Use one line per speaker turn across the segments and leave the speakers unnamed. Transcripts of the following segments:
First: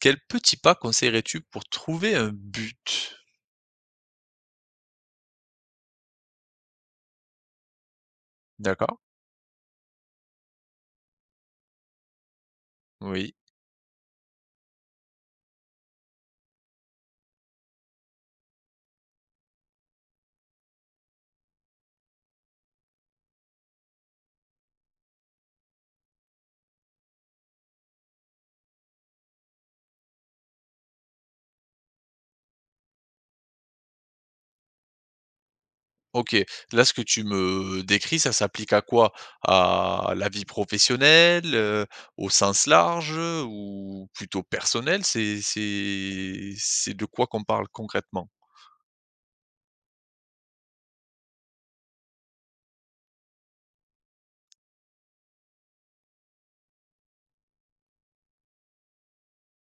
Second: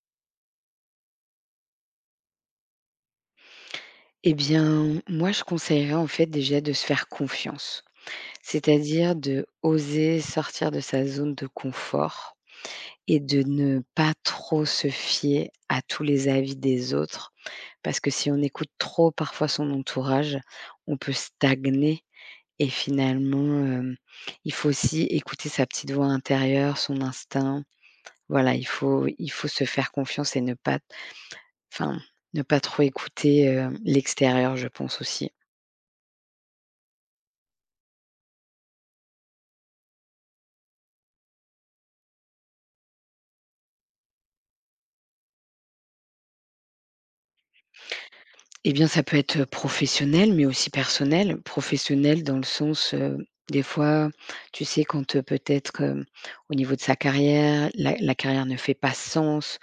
Quel petit pas conseillerais-tu pour trouver un but?
Eh bien, moi, je conseillerais en fait déjà de se faire confiance,
D'accord,
c'est-à-dire de oser sortir de sa zone de confort et
oui.
de ne pas trop se fier à tous les avis des autres, parce que si on écoute trop parfois son entourage, on peut stagner et finalement, il faut aussi écouter sa petite voix intérieure, son instinct. Voilà, il faut se faire confiance et ne pas enfin, ne pas trop écouter, l'extérieur, je pense aussi.
OK. Là, ce que tu me décris, ça s'applique à quoi? À la vie professionnelle, au sens large, ou plutôt personnel? C'est de quoi qu'on parle concrètement?
Eh bien, ça peut être professionnel, mais aussi personnel. Professionnel dans le sens, des fois, tu sais, quand, peut-être, au niveau de sa carrière, la carrière ne fait pas sens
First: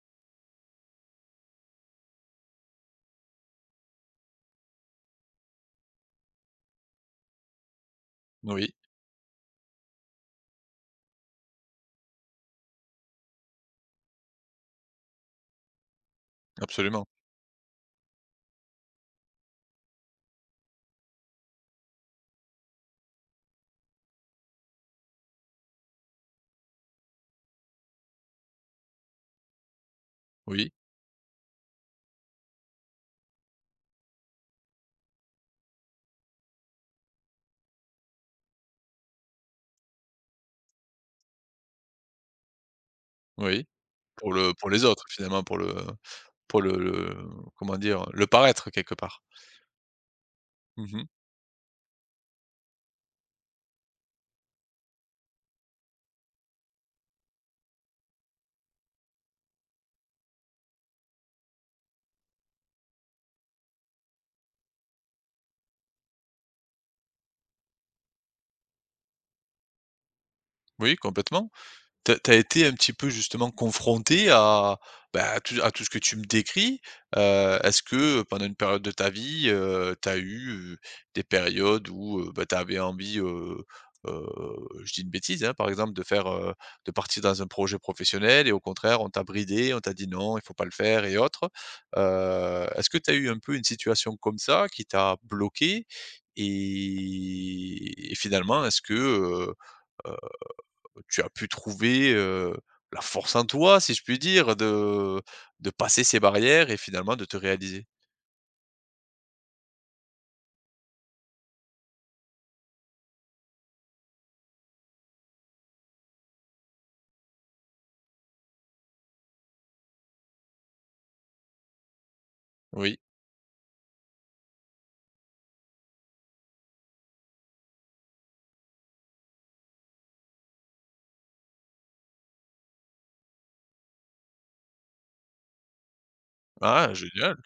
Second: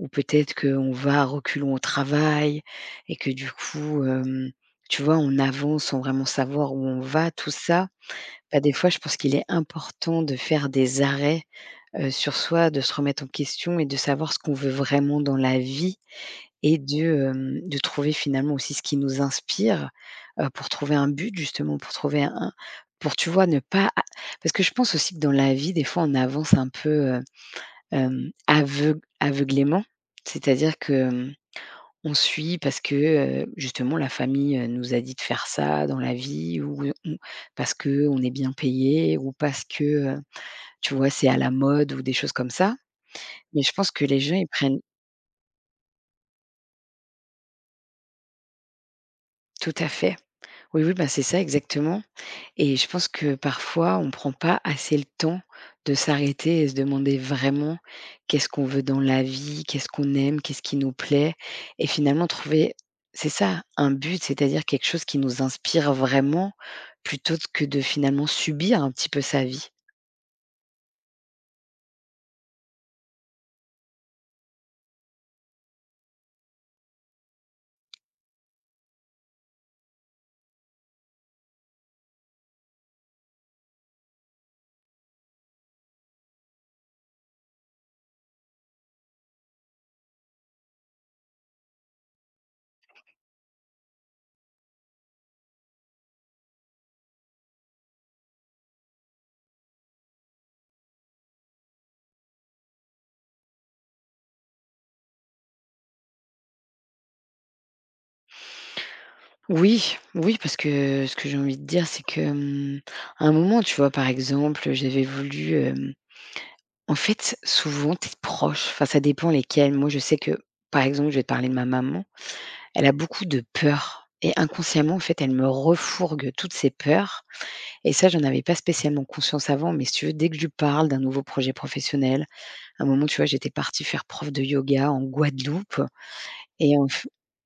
ou peut-être qu'on va à reculons au travail et que du coup, tu vois, on avance sans vraiment savoir où on va, tout ça. Bah, des
Oui,
fois, je pense qu'il est important de faire des arrêts, sur soi, de se remettre en question et de savoir ce qu'on veut vraiment dans la vie et
absolument.
de, de trouver finalement aussi ce qui nous inspire, pour trouver un but justement, pour trouver un pour tu vois, ne pas a parce que je pense aussi que dans la vie, des fois, on avance un peu, heu, aveuglément.
Oui,
C'est-à-dire que, on suit parce que, justement la famille, nous a dit de faire ça dans la vie ou parce qu'on est bien payé ou parce que, heu, tu vois, c'est à la mode ou des choses comme ça. Mais
oui.
je pense que les
Pour
gens, ils
le pour
prennent
les autres, finalement, pour le comment dire? Le paraître quelque part.
tout à fait. Oui, oui,
Mmh.
bah, c'est ça exactement. Et je pense que parfois, on ne prend pas assez le temps de s'arrêter et se demander vraiment qu'est-ce qu'on veut dans la vie, qu'est-ce qu'on aime, qu'est-ce qui nous plaît et finalement trouver c'est ça, un but, c'est-à-dire quelque chose qui nous inspire vraiment plutôt que de finalement subir un petit peu sa vie.
Oui, complètement. T'as as été un petit peu justement confronté à, bah, à tout ce que tu me décris. Est-ce que pendant une période de ta vie, tu as eu, heu, des périodes où, bah, tu avais envie, heu, je dis une bêtise, hein, par exemple de faire, de partir dans un projet professionnel et au contraire on t'a bridé, on t'a dit: «Non, il faut pas le faire» et autres. Est-ce que tu as eu un peu une situation comme ça qui t'a bloqué et finalement est-ce que, tu as pu trouver, la force en toi, si je puis dire, de passer ces barrières et finalement de te réaliser.
Oui, oui, parce que ce que j'ai envie de dire, c'est que, à un moment, tu vois, par exemple, j'avais voulu, en fait, souvent, tes proches, enfin, ça dépend lesquels. Moi, je sais que, par exemple, je vais te parler de ma maman. Elle a
Oui.
beaucoup de peurs et inconsciemment, en fait, elle me refourgue toutes ces peurs et ça, j'en avais pas spécialement conscience avant, mais si tu veux, dès que je lui parle d'un nouveau projet professionnel, à un moment, tu vois, j'étais partie faire prof de yoga en Guadeloupe et en
Ah génial!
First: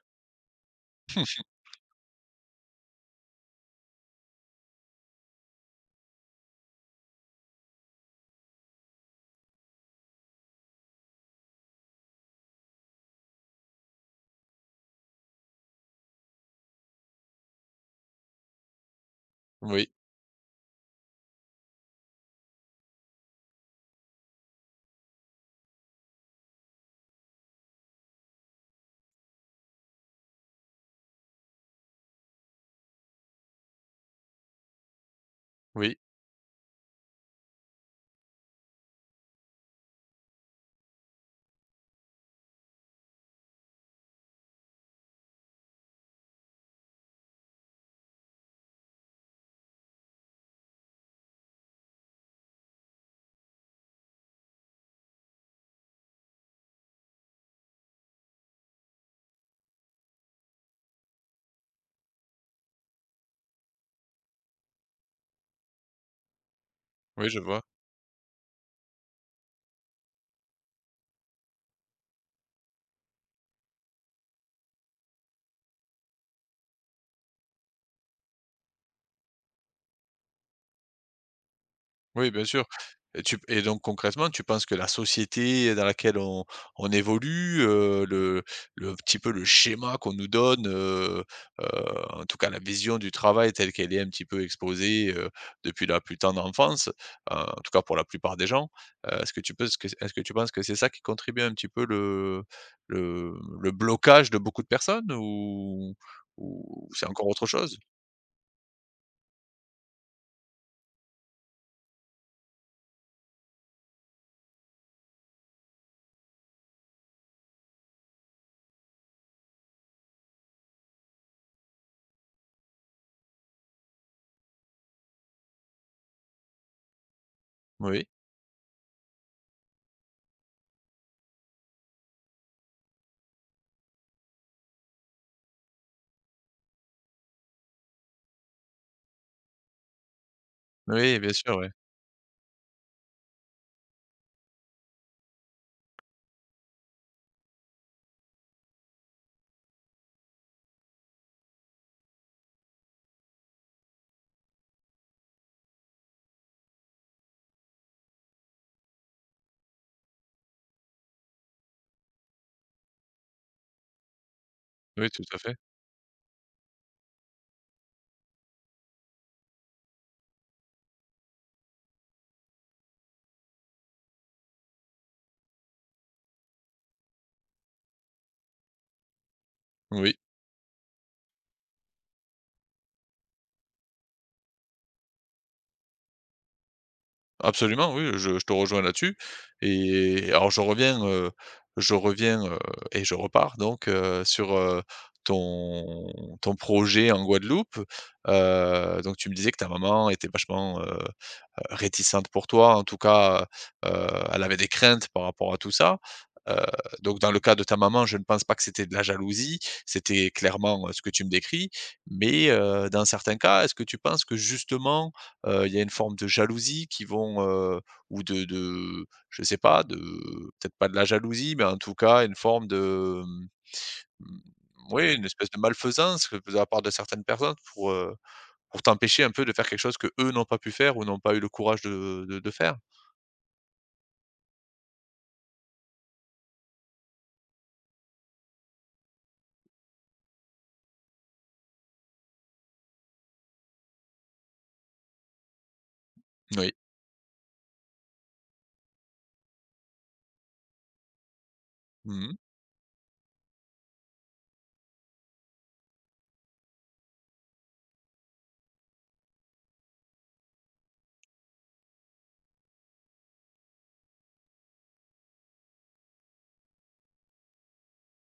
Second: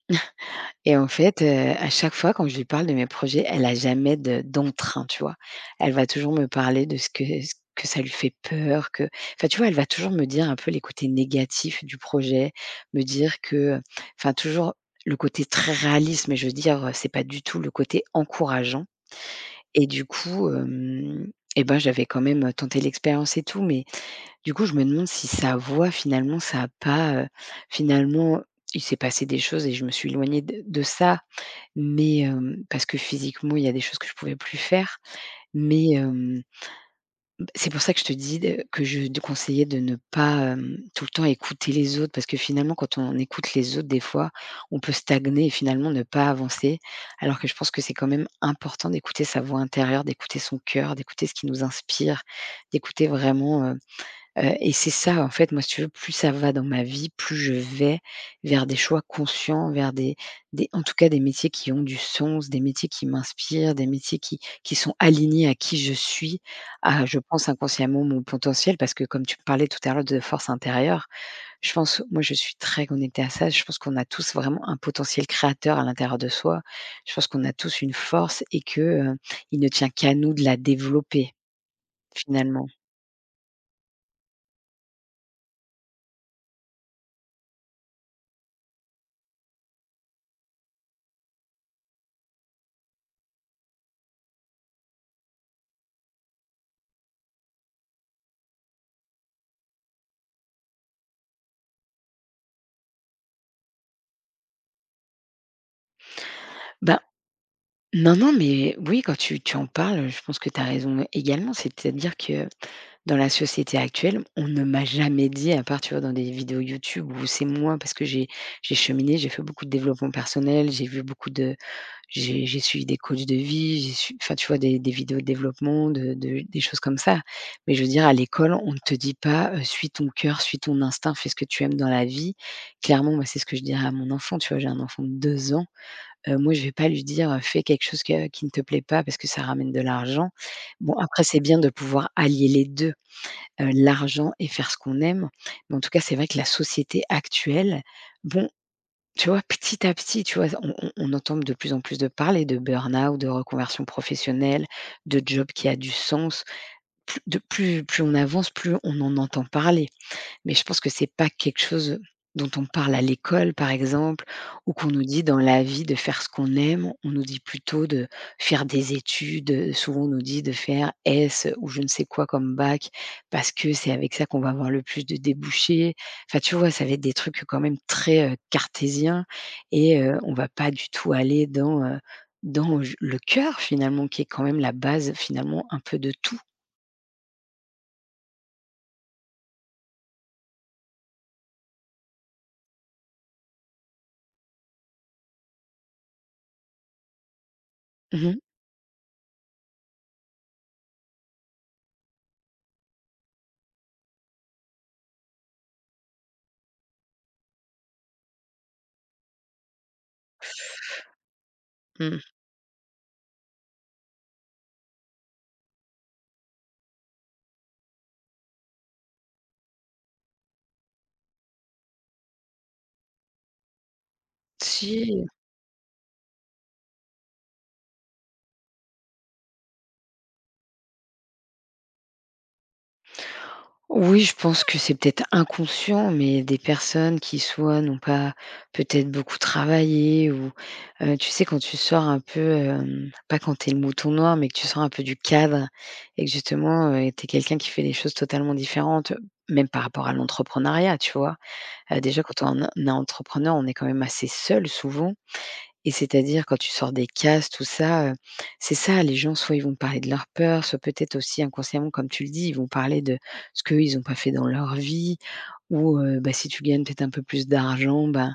et en fait, à chaque fois quand je lui parle de mes projets, elle a jamais de d'entrain, tu vois? Elle va toujours me parler de ce que ça lui fait peur, que enfin, tu vois, elle va toujours me dire un peu les côtés négatifs du projet, me dire que, enfin toujours le côté très réaliste, mais je veux dire, c'est pas du tout le côté encourageant et
Oui,
du coup, hem et ben, j'avais quand même tenté l'expérience et tout, mais du coup, je me demande si sa voix finalement ça a pas, finalement, il s'est passé des choses et je me suis éloignée de ça mais parce que physiquement, il y a des choses que je pouvais plus faire. Mais
oui,
hem, c'est pour ça que je te dis de que je te conseillais de ne pas, tout le temps écouter les autres parce que finalement, quand on écoute les autres, des fois, on peut stagner et finalement ne pas avancer. Alors que je pense que c'est quand même important d'écouter sa voix intérieure, d'écouter son cœur, d'écouter ce qui nous inspire, d'écouter vraiment. Et c'est ça, en fait, moi, si tu veux, plus ça va dans ma vie, plus je vais vers des choix conscients, vers des en tout cas, des métiers qui ont du sens, des métiers qui m'inspirent, des métiers qui sont alignés à qui je suis, à, je
oui, je
pense,
vois.
inconsciemment, mon potentiel. Parce que comme tu parlais tout à l'heure de force intérieure, je pense moi, je suis très connectée à ça. Je pense qu'on a tous vraiment un potentiel créateur à l'intérieur de soi. Je pense qu'on a tous une force et que, heu, il ne tient qu'à nous de la développer,
Oui, bien sûr.
finalement.
Et tu et donc concrètement, tu penses que la société dans laquelle on évolue, le petit peu le schéma qu'on nous donne, heu, en tout cas la vision du travail telle qu'elle est un petit peu exposée, depuis la plus tendre enfance, en tout cas pour la plupart des gens, est-ce que tu penses que c'est ça qui contribue un petit peu le blocage de beaucoup de personnes ou
Ben
c'est encore autre chose?
non, non, mais oui, quand tu en parles, je pense que tu as raison également. C'est-à-dire que dans la société actuelle, on ne m'a jamais dit, à part, tu vois, dans des vidéos YouTube où c'est moi, parce que j'ai cheminé, j'ai fait beaucoup de développement personnel, j'ai vu beaucoup de j'ai suivi des coachs de vie, j'ai su enfin, tu vois, des vidéos de développement, de des choses comme ça. Mais je veux
Oui.
dire, à l'école, on ne te dit pas, «Suis ton cœur, suis ton instinct, fais ce que tu aimes dans la vie». Clairement, moi, c'est ce que je dirais à mon enfant, tu vois? J'ai un enfant de 2 ans. Moi, je vais pas lui dire, «Fais quelque chose que qui ne te plaît pas parce que ça ramène de l'argent». Bon,
Oui,
après,
bien
c'est
sûr,
bien de
ouais.
pouvoir allier les 2, l'argent et faire ce qu'on aime. Mais en tout cas, c'est vrai que la société actuelle, bon, tu vois, petit à petit, tu vois, on entend de plus en plus de parler de burn-out, de reconversion professionnelle, de job qui a du sens. Plus de plus on avance, plus on en entend parler. Mais je pense que c'est pas quelque chose dont on parle à l'école, par exemple, ou qu'on nous
Oui, tout
dit dans
à fait.
la vie de faire ce qu'on aime. On nous dit plutôt de faire des études. Souvent, on nous dit de faire S ou je ne sais quoi comme bac, parce que c'est avec ça qu'on va avoir le plus de débouchés. Enfin, tu vois, ça va être des trucs quand même très, cartésiens et
Oui.
on va pas du tout aller dans, dans j le cœur finalement, qui est quand même la base, finalement, un peu de tout.
Absolument, oui, je te rejoins là-dessus et alors je reviens et je repars donc, sur, ton ton projet en Guadeloupe.
Mmh mh.
Donc tu me disais que ta maman était vachement, réticente pour toi, en tout cas, heu elle avait des craintes par rapport à tout ça. Heu, donc dans le cas de ta maman, je ne pense pas que c'était de la jalousie, c'était clairement, ce que tu me décris.
Mmh.
Mais, dans certains cas, est-ce que tu penses que justement, il y a une forme de jalousie qui vont, ou de je sais pas, de peut-être pas de la jalousie, mais en tout cas une forme de, mmh, oui, une
Si.
espèce de malfaisance que- de la part de certaines personnes pour t'empêcher un peu de faire quelque chose que eux n'ont pas pu faire ou n'ont pas eu le courage de faire.
Oui, je pense que c'est peut-être inconscient, mais des personnes qui soit n'ont pas peut-être beaucoup travaillé ou, tu sais quand tu sors un peu, pas quand t'es le mouton noir, mais que tu sors un peu du cadre et que
Oui.
justement, tu quelqu'un qui fait des choses totalement différentes, même par rapport à l'entrepreneuriat, tu vois? Déjà
Mmh.
quand on est entrepreneur, on est quand même assez seul souvent. Et c'est-à-dire quand tu sors des cases, tout ça, c'est ça, les gens soit ils vont parler de leurs peurs, soit peut-être aussi inconsciemment comme tu le dis, ils vont parler de ce qu'eux ils ont pas fait dans leur vie ou, bah, si tu gagnes peut-être un peu plus d'argent, ben,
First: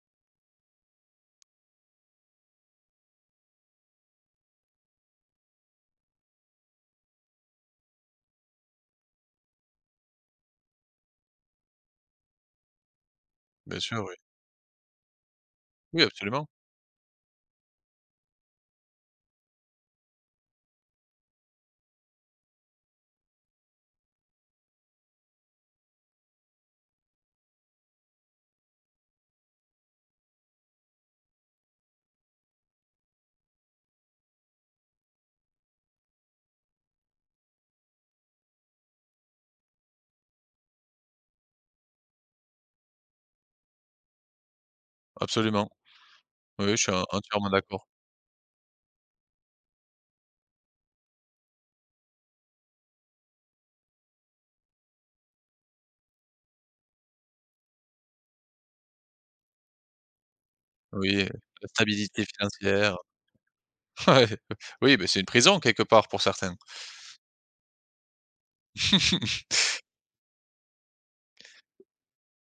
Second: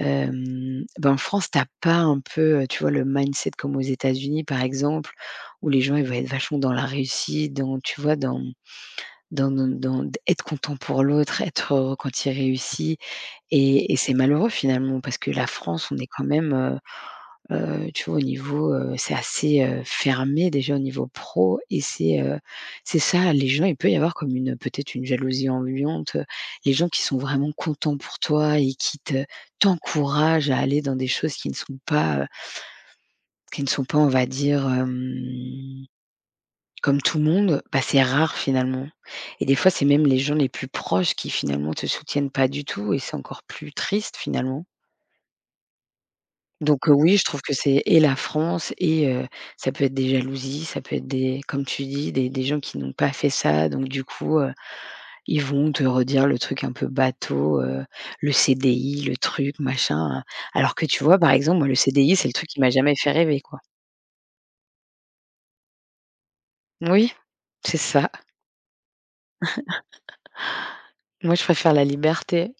ben, en France t'as pas un peu, tu vois le mindset comme aux États-Unis par exemple, où les gens ils vont être vachement dans la réussite, dans tu vois dans dans d être content pour l'autre, être heureux quand il réussit
Bien
et
sûr,
c'est
oui.
malheureux finalement parce que la France, on
Oui,
est quand
absolument,
même, heu. Tu vois, au niveau, c'est assez, fermé déjà au niveau pro et c'est ça, les gens il peut y avoir comme une peut-être une jalousie ambiante, les gens qui sont vraiment contents pour toi et qui te t'encouragent à aller dans des choses qui ne sont pas, qui ne sont pas, on va dire, comme tout le monde, bah, c'est rare finalement et des fois, c'est même les gens les plus proches qui finalement te soutiennent pas du tout et c'est encore plus triste finalement.
absolument. Oui, oui, je
Donc
suis en
oui, je trouve
entièrement
que c'est
d'accord.
et la France et ça peut être des jalousies, ça peut être des comme tu dis, des gens qui n'ont pas fait ça, donc du coup, ils vont te redire le truc un peu bateau, le CDI, le truc, machin, alors que tu
Oui,
vois, par exemple,
la
moi, le CDI,
stabilité
c'est le truc qui m'a jamais
financière.
fait rêver, quoi.
Ouais. Oui, mais c'est une prison quelque part pour certains.
Oui, c'est ça. Moi, je préfère la liberté.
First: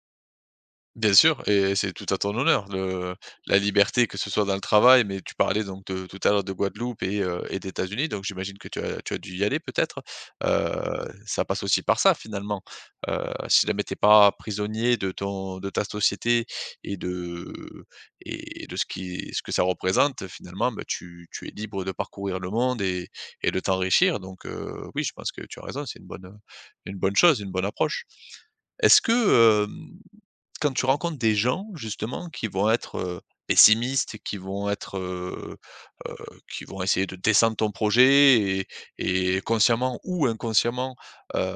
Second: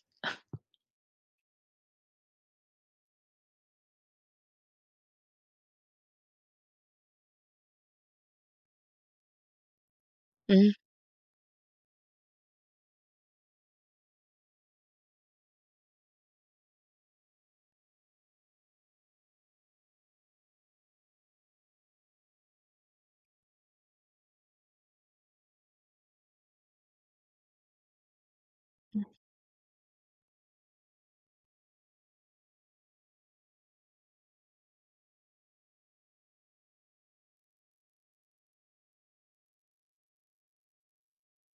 Bien sûr et c'est tout à ton honneur, le la liberté que ce soit dans le travail, mais tu parlais donc de tout à l'heure de Guadeloupe et d'États-Unis, donc j'imagine que tu as dû y aller peut-être?
Mmh.
Ça passe aussi par ça finalement. Heu, Si jamais tu es pas prisonnier de ton de ta société et de et de ce qui ce que ça représente, finalement, bah, tu es libre de parcourir le monde et de t'enrichir donc oui, je pense que tu as raison, c'est une bonne chose, une bonne approche. Est-ce que, hem quand tu rencontres des gens justement qui vont être, pessimistes, qui vont être, heu, qui vont essayer de descendre ton projet et consciemment ou inconsciemment, heu,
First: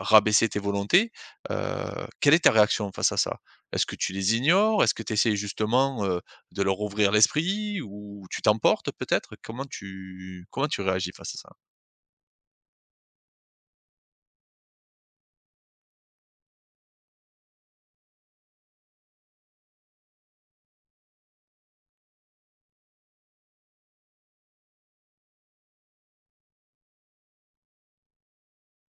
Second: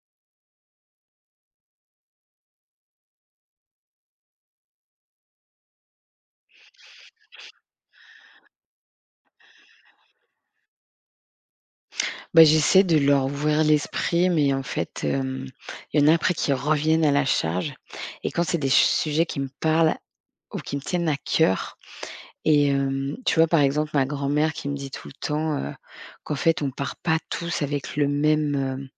rabaisser tes volontés, heu, quelle est ta réaction face à ça? Est-ce que tu les ignores? Est-ce que tu essaies justement, de leur ouvrir l'esprit ou tu t'emportes peut-être? Comment tu réagis face à ça?
Bah, j'essaie de leur ouvrir l'esprit, mais en fait, il y en a après qui reviennent à la charge et quand c'est des sujets qui me parlent ou qui me tiennent à cœur. Et tu vois, par exemple, ma grand-mère qui me dit tout le temps, qu'en fait on part pas tous avec le même,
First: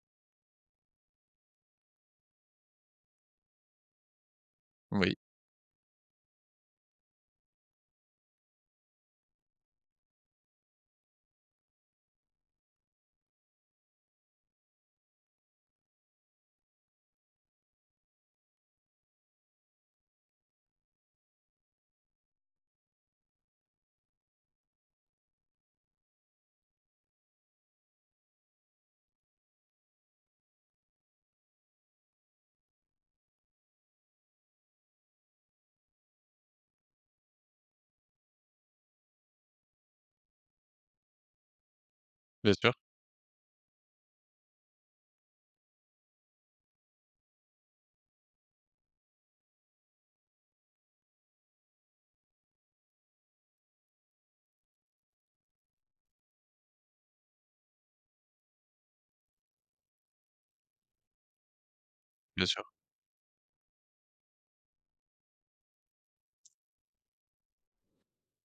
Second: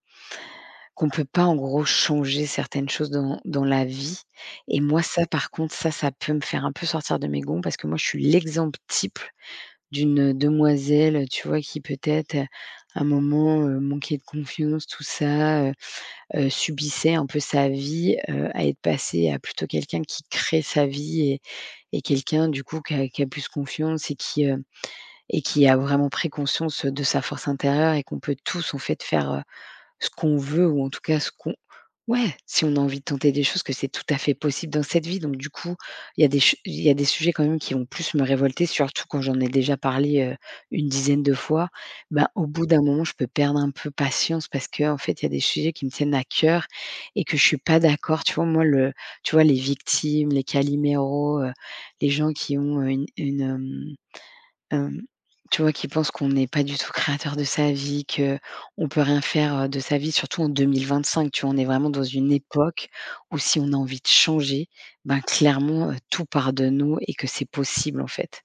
qu'on peut pas en gros changer certaines choses dans la vie. Et moi
Oui,
ça par contre, ça peut me faire un peu sortir de mes gonds parce que moi je suis l'exemple type d'une demoiselle, tu vois, qui peut-être, à un moment, manquait de confiance, tout ça, subissait un peu sa vie, à être passée à plutôt quelqu'un qui crée sa vie et quelqu'un du coup qui a plus confiance et et qui a vraiment pris conscience de sa force intérieure et qu'on peut tous, en fait, faire, ce qu'on veut ou en tout cas ce qu'on... Ouais, si on a envie de tenter des choses, que c'est tout à fait possible dans cette vie. Donc du coup, il y a des sujets quand même qui vont plus me révolter, surtout quand j'en ai déjà parlé, une dizaine de fois. Ben, au
bien
bout
sûr,
d'un moment, je peux perdre un peu patience parce que en fait, il y a des sujets qui me tiennent à cœur et que je suis pas d'accord. Tu vois, moi, le tu vois, les victimes, les caliméros, les gens qui ont, une, Hem, tu vois, qui pensent qu'on n'est pas du tout créateur de sa vie, que on peut rien faire, de sa vie, surtout en 2025, tu vois? On est vraiment dans une
bien sûr.
époque où si on a envie de changer, ben, clairement, tout part de nous et que c'est possible, en fait.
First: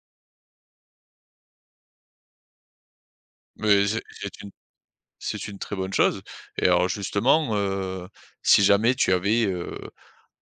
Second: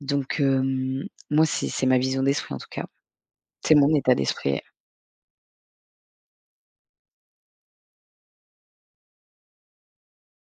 Donc, moi, c'est ma vision d'esprit, en tout cas. C'est
Mais
mon
c'est
état
c'est une
d'esprit.
C'est une très bonne chose et alors justement, si jamais tu avais,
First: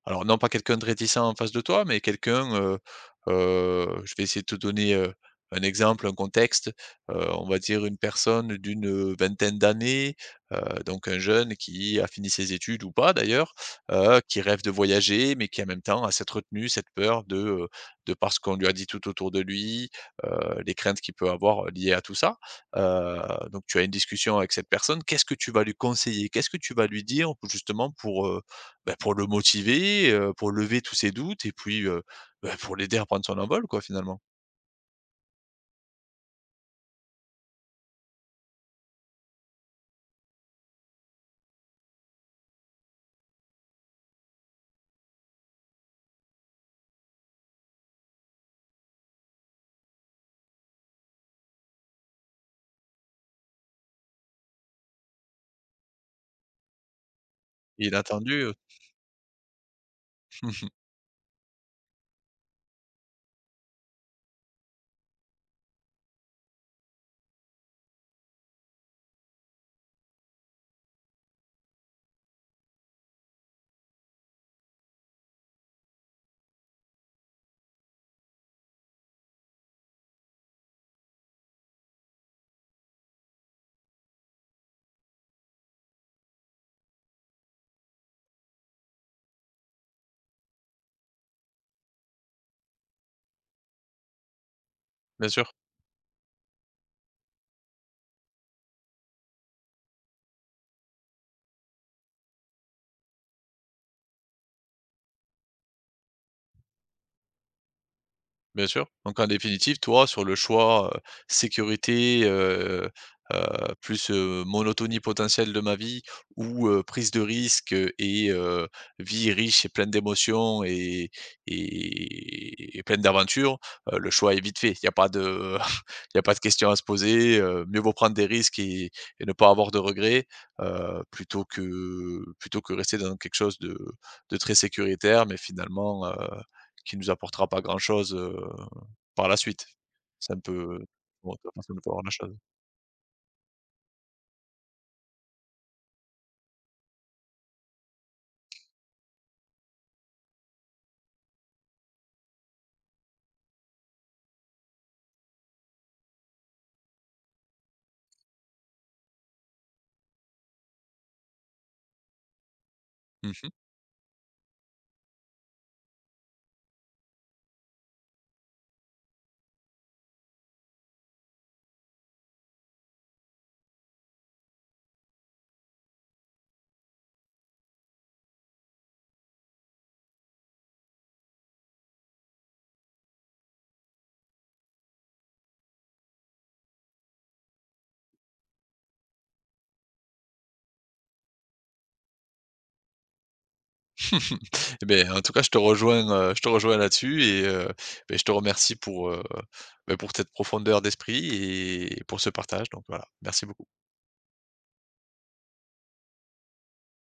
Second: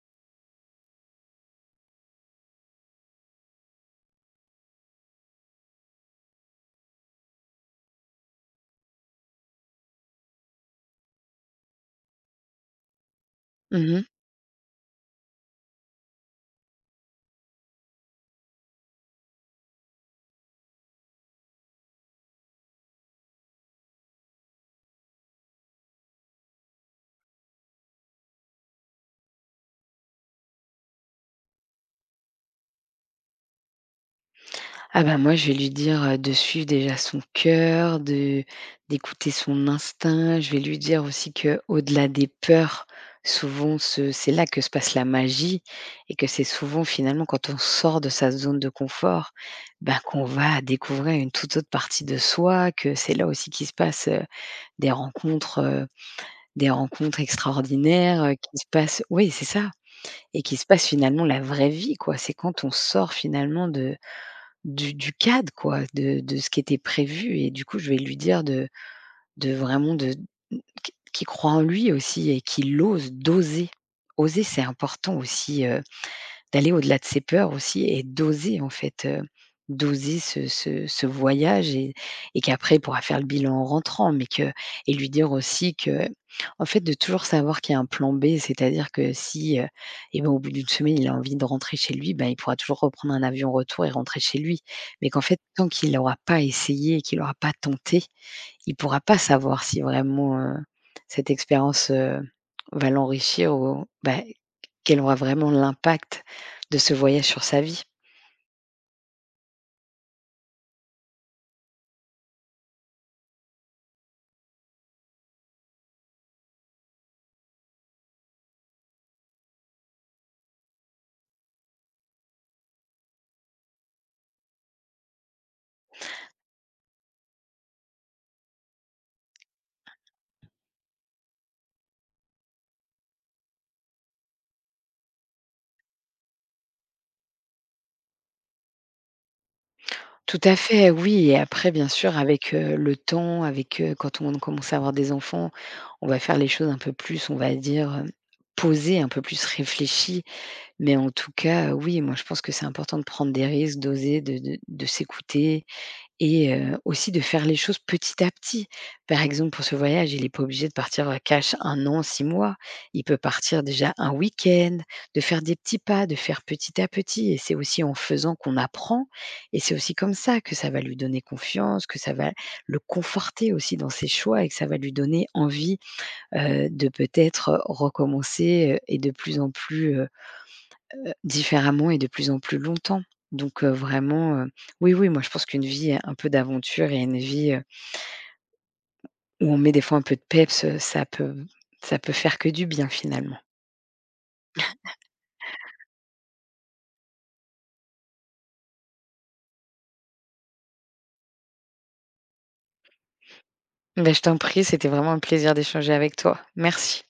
alors non, pas quelqu'un de réticent en face de toi, mais quelqu'un, je vais essayer de te donner, un exemple, un contexte, on va dire une personne d'une, vingtaine d'années, heu, donc un jeune qui a fini ses études ou pas d'ailleurs,
Mmh.
qui rêve de voyager, mais qui en même temps a cette retenue, cette peur de par ce qu'on lui a dit tout autour de lui, heu, les craintes qu'il peut avoir, liées à tout ça. Heu, donc tu as une discussion avec cette personne, qu'est-ce que tu vas lui conseiller? Qu'est-ce que tu vas lui dire justement pour, bah, pour le motiver, pour lever tous ses doutes et puis, bah, pour l'aider à prendre son envol quoi finalement.
Ah bah, moi, je vais lui dire, de suivre déjà son cœur, de d'écouter son instinct. Je vais lui dire aussi que au delà des peurs, souvent se c'est là que se passe la magie et que c'est souvent finalement quand on sort de sa zone de confort, ben qu'on va découvrir une toute autre partie de soi, que c'est là aussi qu'il se passe, des rencontres, heu, des rencontres
Et il a
extraordinaires,
attendu,
qu'il se passe, oui, c'est ça, et qu'il se passe finalement la vraie vie, quoi. C'est quand on sort finalement de du cadre quoi, de ce qui était prévu. Et du coup, je vais lui dire de vraiment, qu'il croit en lui aussi et qu'il ose, d'oser. Oser, c'est important aussi, d'aller au-delà de ses peurs aussi et d'oser en fait, d'oser ce voyage, et qu'après il pourra faire le bilan en rentrant, mais que et lui dire aussi que en fait, de toujours savoir qu'il y a un plan B, c'est-à-dire que si, et ben, au bout d'une semaine, il a envie de rentrer chez lui, ben, il pourra toujours reprendre un avion retour et rentrer chez lui. Mais qu'en
bien
fait,
sûr.
tant qu'il n'aura pas essayé et qu'il n'aura pas tenté, il pourra pas savoir si vraiment, cette expérience, va l'enrichir ou bah, quel aura vraiment l'impact de ce voyage sur sa vie.
Bien sûr. Donc en définitive, toi, sur le choix, sécurité, heu, plus, monotonie potentielle de ma vie ou, prise de risque, vie riche et pleine d'émotions et pleine d'aventures, le choix est vite fait. Il y a pas de il y a pas de question à se poser, mieux vaut prendre des risques et ne pas avoir de regrets, plutôt que rester dans quelque chose de très sécuritaire mais finalement, qui nous apportera pas grand-chose, par la suite. Ça ne
Tout à
peut
fait, oui,
bon,
et
ça
après
personne ne
bien
peut avoir la
sûr
chose.
avec, le temps, avec, quand on commence à avoir des enfants, on va faire les choses un peu plus, on va dire, posées, un peu plus réfléchies. Mais en tout cas, oui, moi je pense que c'est important de prendre des risques, d'oser, de s'écouter. Et aussi de faire les choses petit à petit. Par exemple, pour ce voyage, il n'est pas obligé de partir, cash un an, 6 mois. Il peut
Mmh mh.
partir déjà un week-end, de faire des petits pas, de faire petit à petit, et c'est aussi en faisant qu'on apprend et c'est aussi comme ça que ça va lui donner confiance, que ça va le conforter aussi dans ses choix et que ça va lui donner envie, de peut-être recommencer, et de plus en plus, différemment et de plus en plus longtemps. Donc vraiment, oui, oui, moi je pense qu'une vie, un peu d'aventure et une vie, où on met des fois un peu de peps, ça peut faire que du bien finalement.
Et beh, en tout cas, je te rejoins là-dessus et beh, je te remercie pour, beh, pour cette profondeur d'esprit et pour ce partage, donc voilà. Merci beaucoup.
Ben, je t'en prie, c'était vraiment un plaisir d'échanger avec toi. Merci.